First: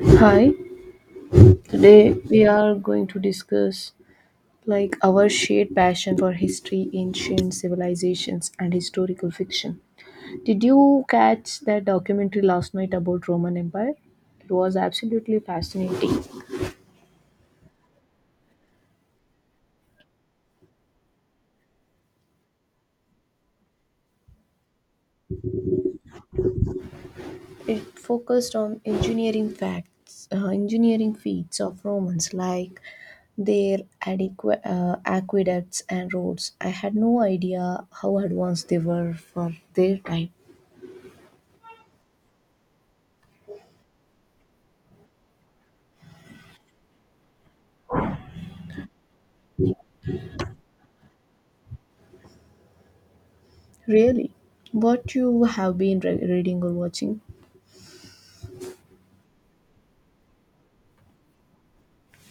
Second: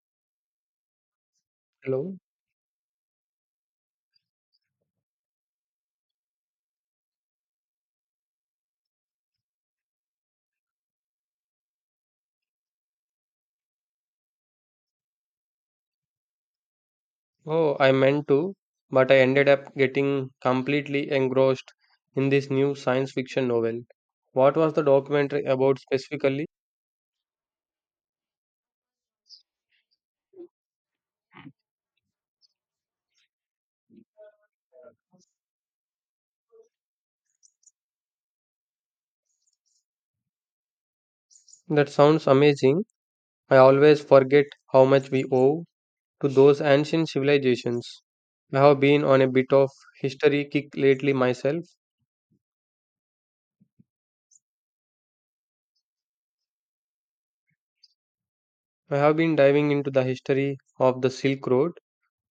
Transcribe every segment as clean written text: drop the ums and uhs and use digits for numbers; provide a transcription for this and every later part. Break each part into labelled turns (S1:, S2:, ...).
S1: Hi, today
S2: Hello.
S1: we are going to discuss like our shared passion for history, ancient civilizations, and historical fiction. Did you catch that documentary last night about Roman Empire? It was absolutely fascinating.
S2: Oh, I meant to, but I ended up getting completely engrossed in this new science fiction novel. What was the documentary about specifically?
S1: It focused on engineering facts, engineering feats of Romans like their aqueducts and roads. I had no idea how advanced they were for their time.
S2: That sounds amazing. I always forget how much we owe to those ancient civilizations. I have been on a bit of history kick lately myself.
S1: Really? What you have been reading or watching?
S2: I have been diving into the history of the Silk Road.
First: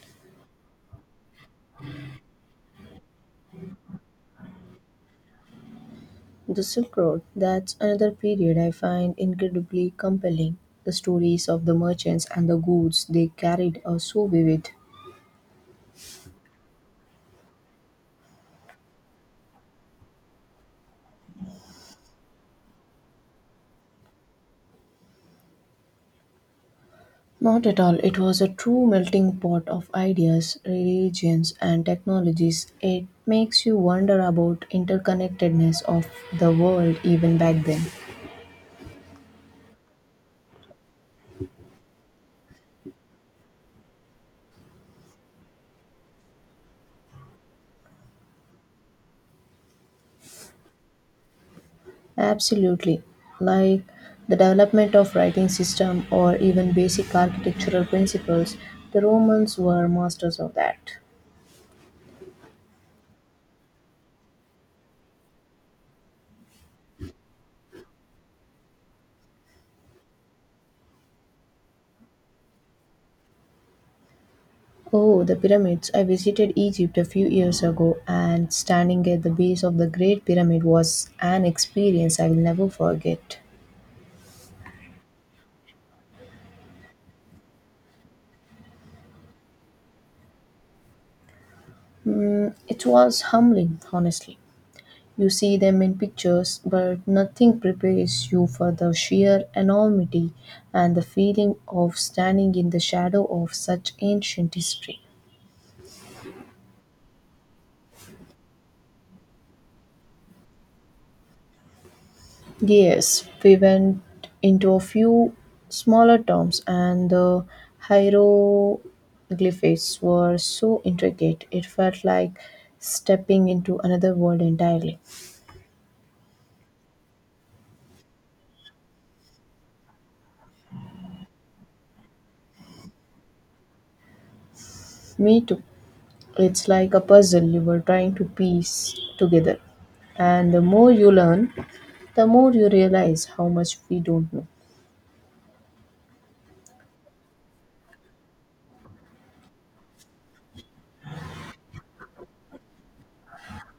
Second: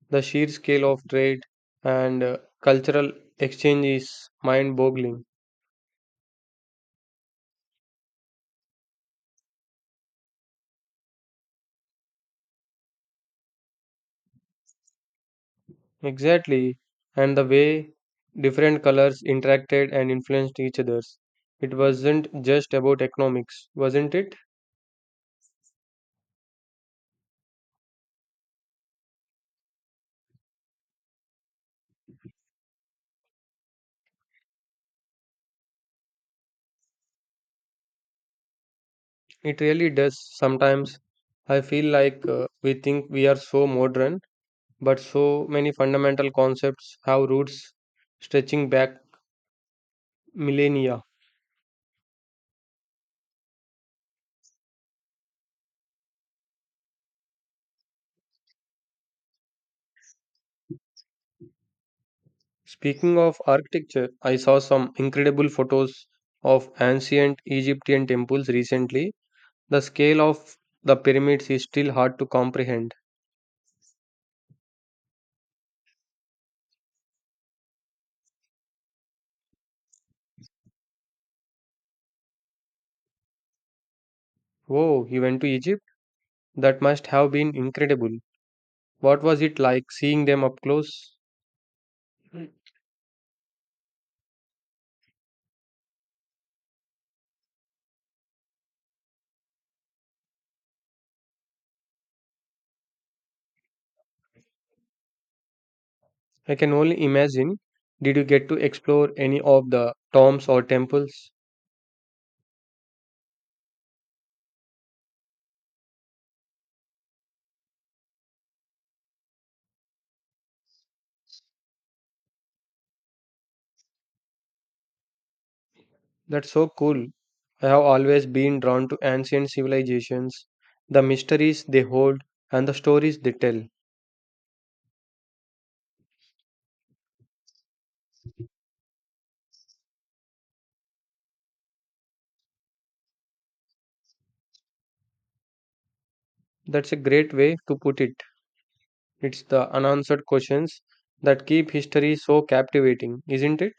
S2: The sheer scale of trade and cultural exchange is mind boggling.
S1: The Silk Road. That's another period I find incredibly compelling. The stories of the merchants and the goods they carried are so vivid.
S2: Exactly, and the way different colors interacted and influenced each other's. It wasn't just about economics, wasn't it?
S1: Not at all. It was a true melting pot of ideas, religions, and technologies. It makes you wonder about interconnectedness of the world even back then.
S2: It really does. Sometimes I feel like we think we are so modern, but so many fundamental concepts have roots stretching back millennia.
S1: Absolutely. Like the development of writing system or even basic architectural principles, the Romans were masters of that.
S2: Speaking of architecture, I saw some incredible photos of ancient Egyptian temples recently. The scale of the pyramids is still hard to comprehend.
S1: Oh, the pyramids. I visited Egypt a few years ago and standing at the base of the Great Pyramid was an experience I will never forget.
S2: Oh, you went to Egypt? That must have been incredible. What was it like seeing them up close?
S1: It was humbling, honestly. You see them in pictures, but nothing prepares you for the sheer enormity and the feeling of standing in the shadow of such ancient history.
S2: I can only imagine. Did you get to explore any of the tombs or temples?
S1: Yes, we went into a few smaller towns, and the hieroglyphics were so intricate it felt like stepping into another world entirely.
S2: That's so cool. I have always been drawn to ancient civilizations, the mysteries they hold, and the stories they tell.
S1: Me too. It's like a puzzle you were trying to piece together. And the more you learn, the more you realize how much we don't know.
S2: That's a great way to put it. It's the unanswered questions that keep history so captivating, isn't it?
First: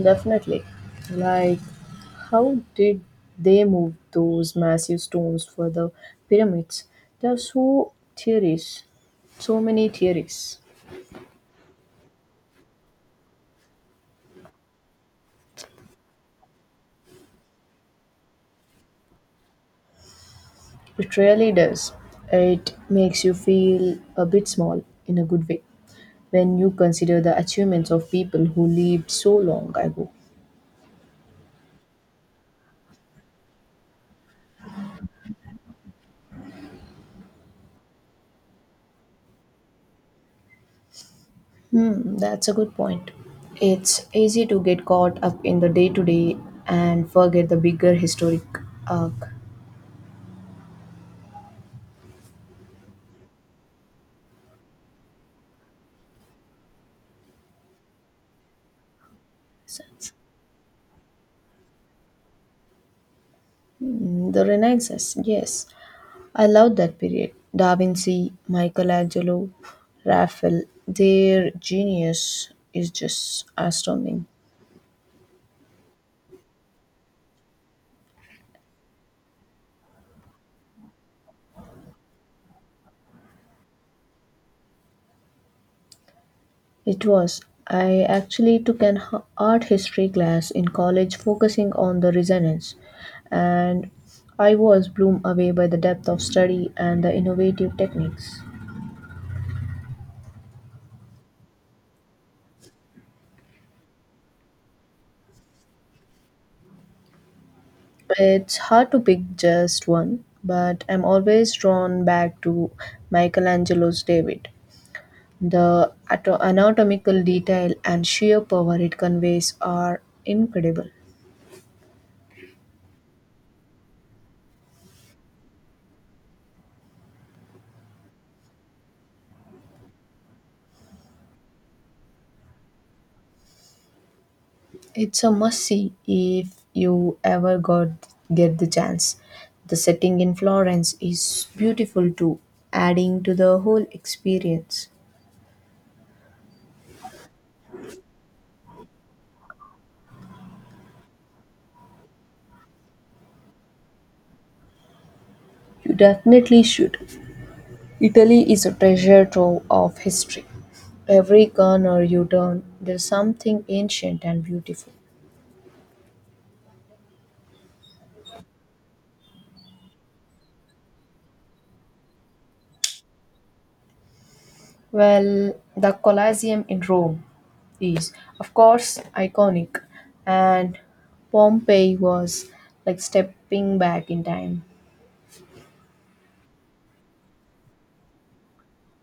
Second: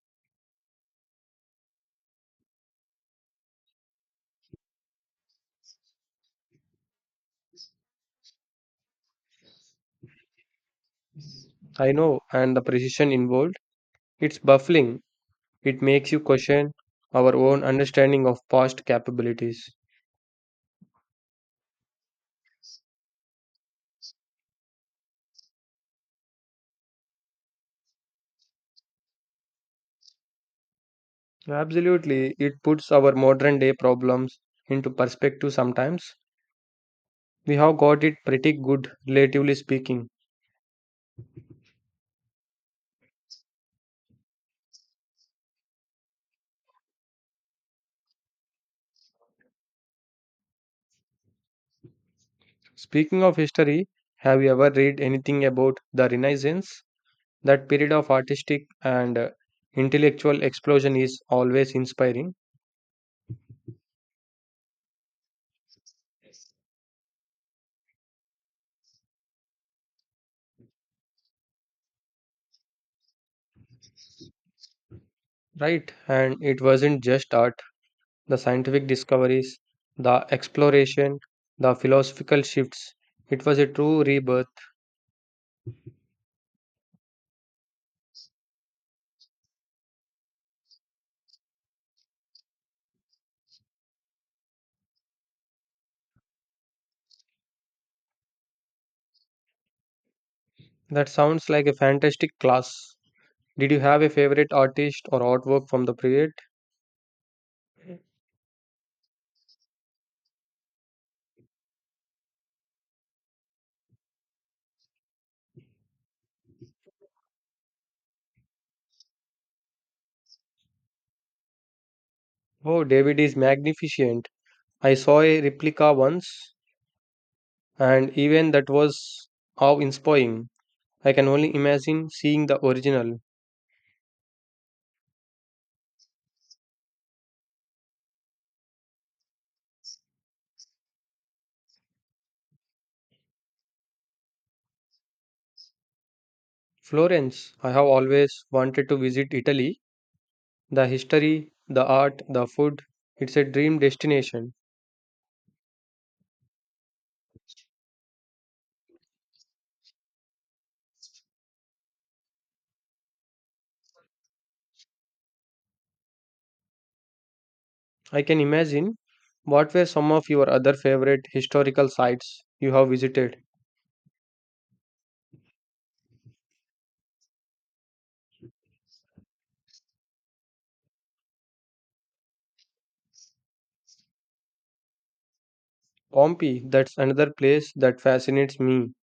S1: Definitely. Like, how did they move those massive stones for the pyramids? There are so theories, so many theories.
S2: I know, and the precision involved. It's baffling. It makes you question our own understanding of past capabilities.
S1: It really does. It makes you feel a bit small in a good way when you consider the achievements of people who lived so long ago.
S2: Absolutely, it puts our modern day problems into perspective sometimes. We have got it pretty good, relatively speaking.
S1: That's a good point. It's easy to get caught up in the day to day and forget the bigger historic arc.
S2: Speaking of history, have you ever read anything about the Renaissance? That period of artistic and intellectual explosion is always inspiring,
S1: The Renaissance, yes. I love that period. Da Vinci, Michelangelo, Raphael, their genius is just astounding.
S2: right? And it wasn't just art, the scientific discoveries, the exploration, the philosophical shifts. It was a true rebirth.
S1: It was. I actually took an art history class in college focusing on the resonance, and I was blown away by the depth of study and the innovative techniques.
S2: That sounds like a fantastic class. Did you have a favorite artist or artwork from the period?
S1: It's hard to pick just one, but I'm always drawn back to Michelangelo's David. The anatomical detail and sheer power it conveys are incredible.
S2: Oh, David is magnificent. I saw a replica once, and even that was awe inspiring. I can only imagine seeing the original.
S1: It's a must see if you ever got get the chance. The setting in Florence is beautiful too, adding to the whole experience.
S2: Florence, I have always wanted to visit Italy. The history, the art, the food, it's a dream destination.
S1: You definitely should. Italy is a treasure trove of history. Every corner you turn, there's something ancient and beautiful.
S2: I can imagine. What were some of your other favorite historical sites you have visited?
S1: Well, the Colosseum in Rome is, of course, iconic, and Pompeii was like stepping back in time.
S2: Pompeii, that's another place that fascinates me.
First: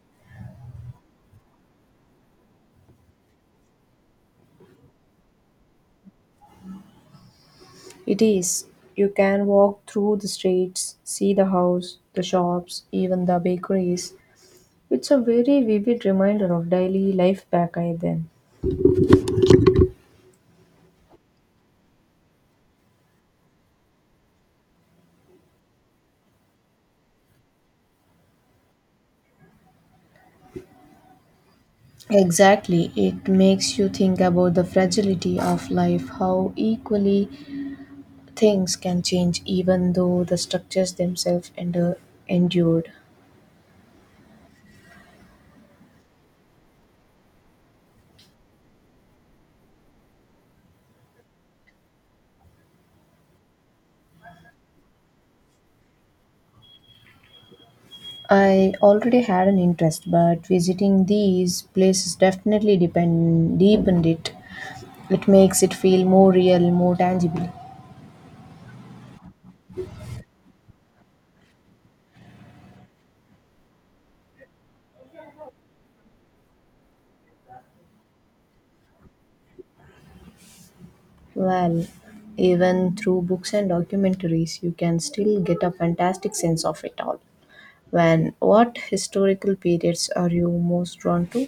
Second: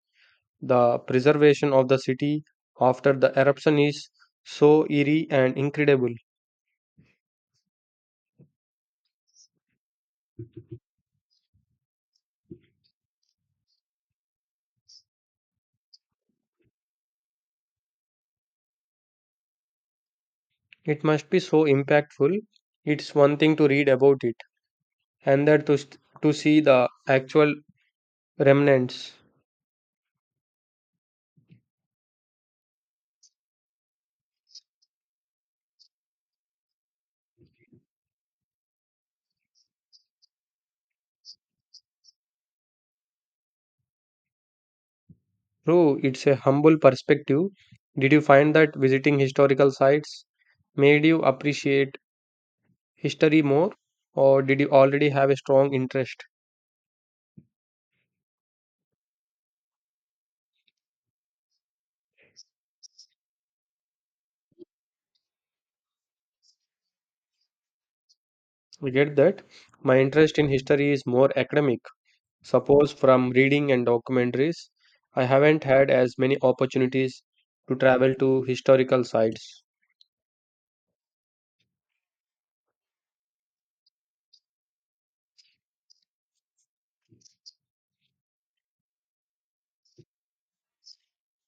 S2: The preservation of the city after the eruption is so eerie and incredible.
S1: It is. You can walk through the streets, see the house, the shops, even the bakeries. It's a very vivid reminder of daily life back I then.
S2: It must be so impactful. It's one thing to read about it, and that to see the actual remnants.
S1: Exactly. It makes you think about the fragility of life, how equally things can change even though the structures themselves endure, endured.
S2: True, it's a humble perspective. Did you find that visiting historical sites made you appreciate history more or did you already have a strong interest?
S1: I already had an interest, but visiting these places definitely depend, deepened it. It makes it feel more real, more tangible.
S2: You get that my interest in history is more academic, suppose from reading and documentaries. I haven't had as many opportunities to travel to historical sites.
S1: Well, even through books and documentaries, you can still get a fantastic sense of it all. When what historical periods are you most drawn to?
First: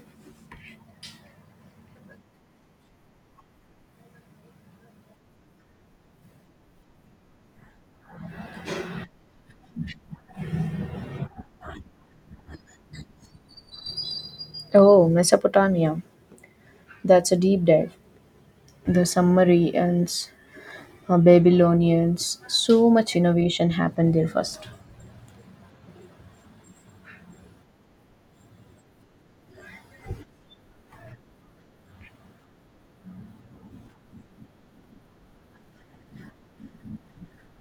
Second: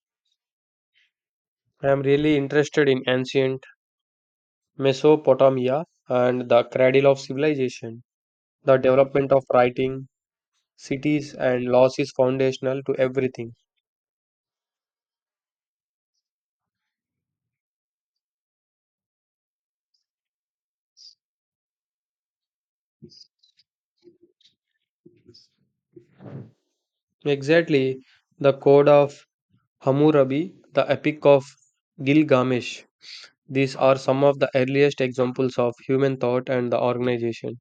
S2: I am really interested in ancient Mesopotamia and the cradle of civilization. The development of writing, cities, and laws is foundational to everything.
S1: Oh, Mesopotamia. That's a deep dive. The Sumerians, Babylonians, so much innovation happened there first.
S2: Exactly, the Code of Hammurabi, the Epic of Gilgamesh. These are some of the earliest examples of human thought and the organization,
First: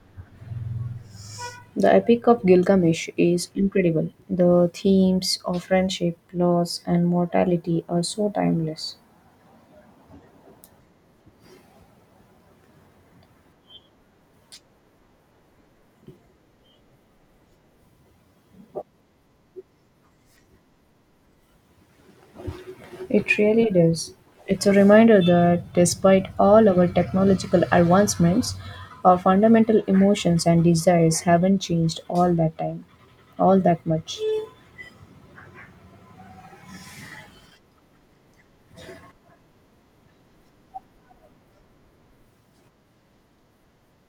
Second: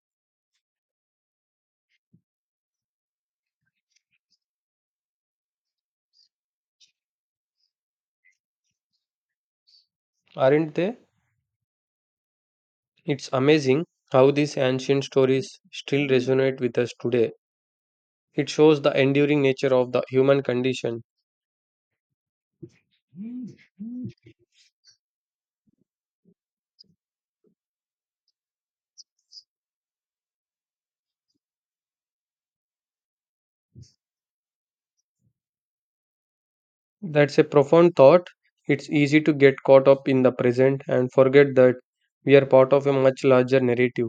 S1: The Epic of Gilgamesh is incredible. The themes of friendship, loss, and mortality are so timeless.
S2: aren't they? It's amazing how these ancient stories still resonate with us today. It shows the enduring nature of the human condition.
S1: It really does. It's a reminder that despite all our technological advancements, our fundamental emotions and desires haven't changed all that time, all that much.
S2: That's a profound thought. It's easy to get caught up in the present and forget that we are part of a much larger narrative.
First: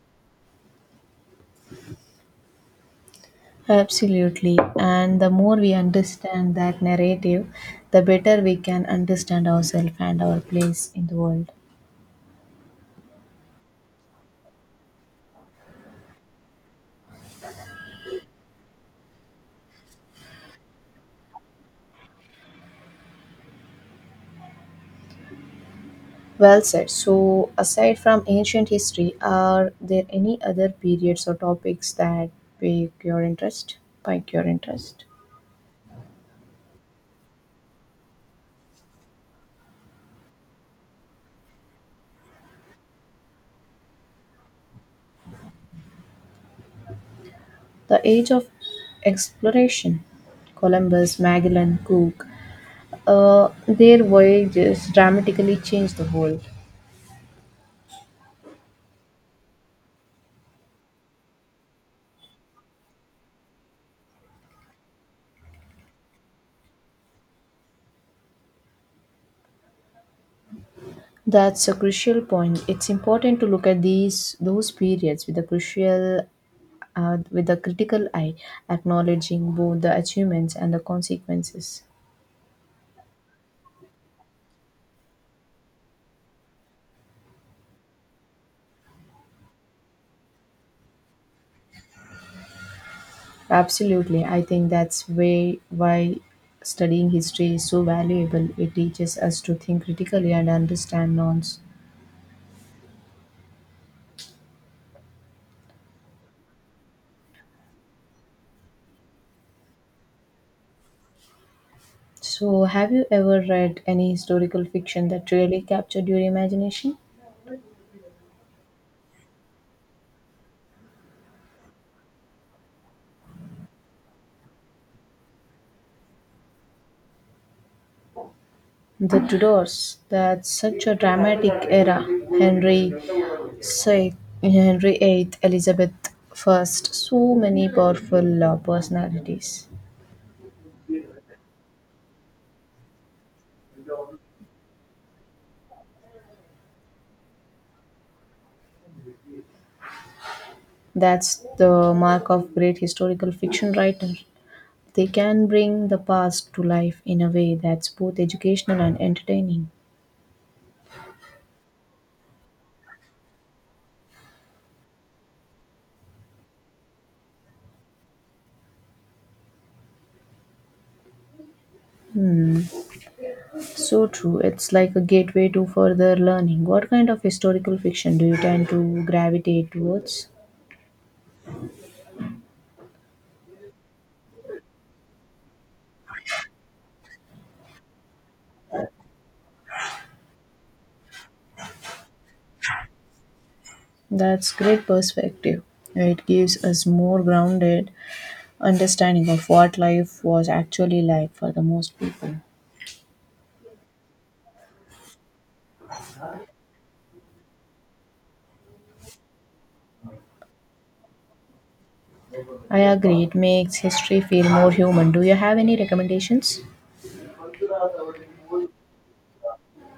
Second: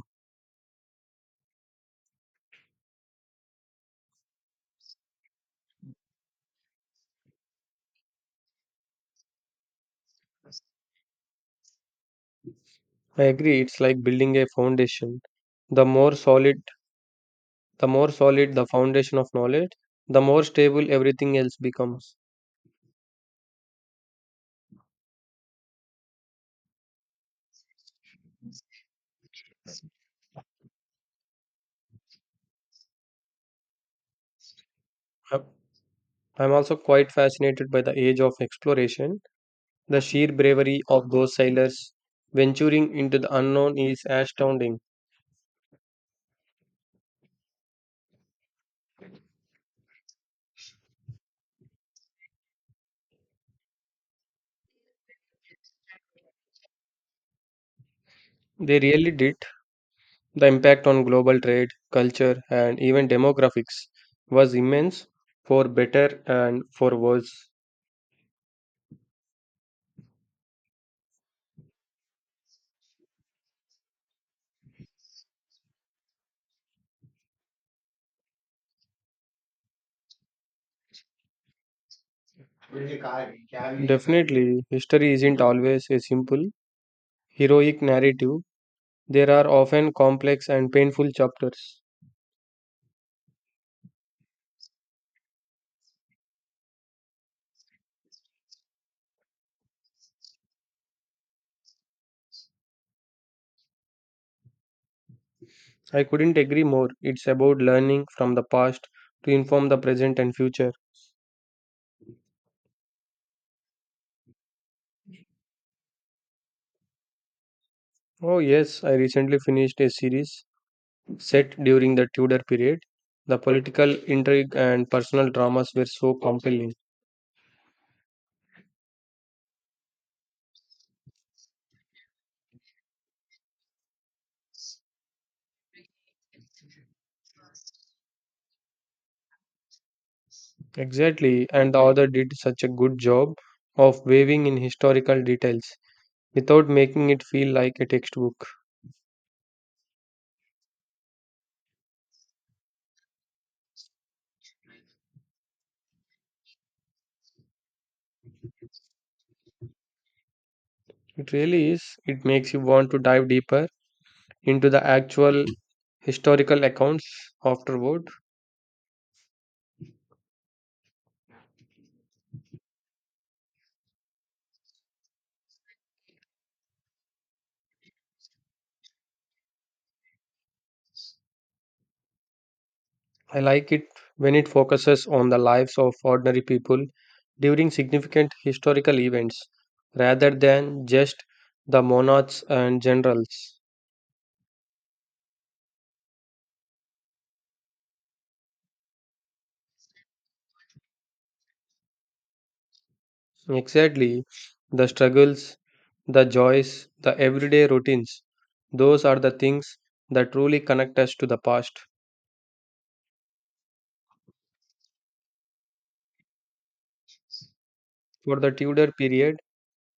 S1: Absolutely. And the more we understand that narrative, the better we can understand ourselves and our place in the world.
S2: I agree, it's like building a foundation. The more solid, the more solid the foundation of knowledge, the more stable everything else becomes.
S1: Well said. So, aside from ancient history, are there any other periods or topics that pique your interest? Pique your interest?
S2: Uh, I'm also quite fascinated by the age of exploration. The sheer bravery of those sailors venturing into the unknown is astounding.
S1: The Age of Exploration. Columbus, Magellan, Cook, their voyages dramatically changed the world.
S2: They really did. The impact on global trade, culture, and even demographics was immense, for better and for worse.
S1: That's a crucial point. It's important to look at these those periods with a crucial with a critical eye, acknowledging both the achievements and the consequences.
S2: Definitely, history isn't always a simple, heroic narrative. There are often complex and painful chapters.
S1: Absolutely, I think that's way why studying history is so valuable. It teaches us to think critically and understand norms.
S2: I couldn't agree more. It's about learning from the past to inform the present and future.
S1: So, have you ever read any historical fiction that really captured your imagination?
S2: Oh, yes, I recently finished a series set during the Tudor period. The political intrigue and personal dramas were so compelling.
S1: The Tudors, that's such a dramatic era. Henry VI, Henry VIII, Elizabeth I, so many powerful personalities.
S2: Exactly, and the author did such a good job of weaving in historical details without making it feel like a textbook.
S1: That's the mark of great historical fiction writer. They can bring the past to life in a way that's both educational and entertaining.
S2: It really is. It makes you want to dive deeper into the actual historical accounts afterward.
S1: So true. It's like a gateway to further learning. What kind of historical fiction do you tend to gravitate towards?
S2: I like it when it focuses on the lives of ordinary people during significant historical events rather than just the monarchs and generals.
S1: That's great perspective. It gives us more grounded understanding of what life was actually like for the most people.
S2: Exactly, the struggles, the joys, the everyday routines, those are the things that truly connect us to the past.
S1: I agree. It makes history feel more human. Do you have any recommendations?
S2: For the Tudor period,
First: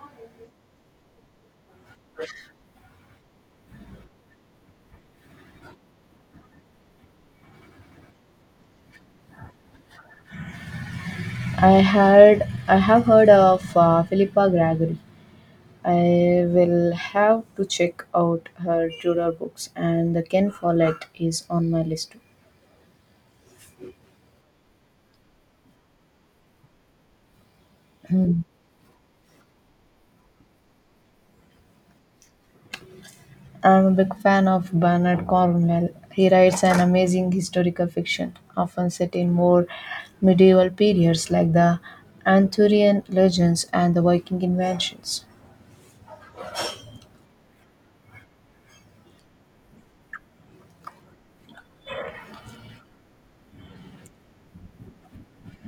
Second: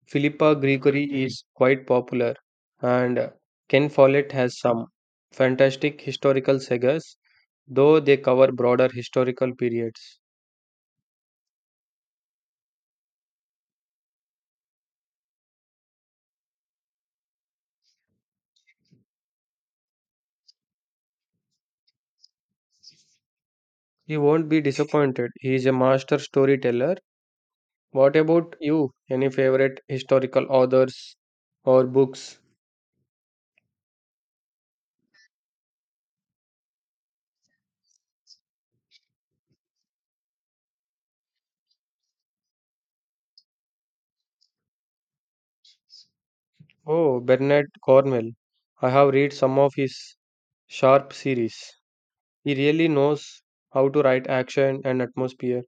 S2: Philippa Gregory is quite popular, and Ken Follett has some fantastic historical sagas, though they cover broader historical periods.
S1: I have heard of Philippa Gregory. I will have to check out her Tudor books, and the Ken Follett is on my list too.
S2: You won't be disappointed. He is a master storyteller. What about you? Any favorite historical authors or books?
S1: I'm a big fan of Bernard Cornwell. He writes an amazing historical fiction, often set in more medieval periods like the Arthurian legends and the Viking inventions.
S2: Oh, Bernard Cornwell. I have read some of his Sharp series. He really knows how to write action and atmosphere.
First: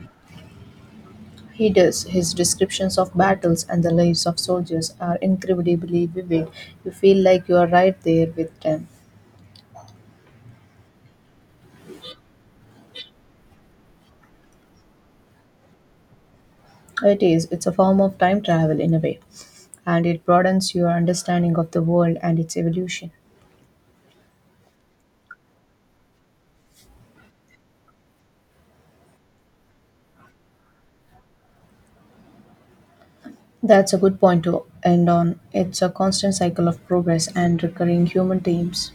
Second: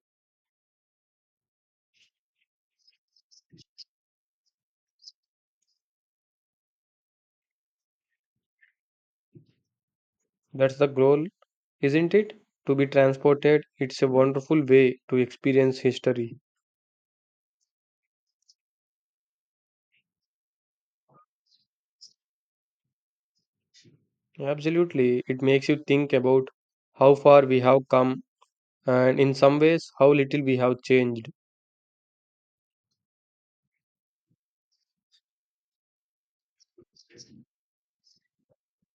S1: He does. His descriptions of battles and the lives of soldiers are incredibly vivid. You feel like you are right there with them.
S2: That's the goal isn't it? To be transported, it's a wonderful way to experience history.
S1: It is. It's a form of time travel in a way, and it broadens your understanding of the world and its evolution.
S2: Absolutely, it makes you think about how far we have come and in some ways how little we have changed.
S1: That's a good point to end on. It's a constant cycle of progress and recurring human themes.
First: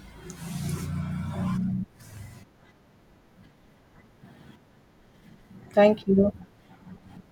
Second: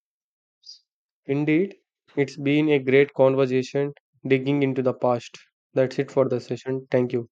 S2: Indeed, it's been a great conversation digging into the past. That's
S1: Thank
S2: it for
S1: you.
S2: the session. Thank you.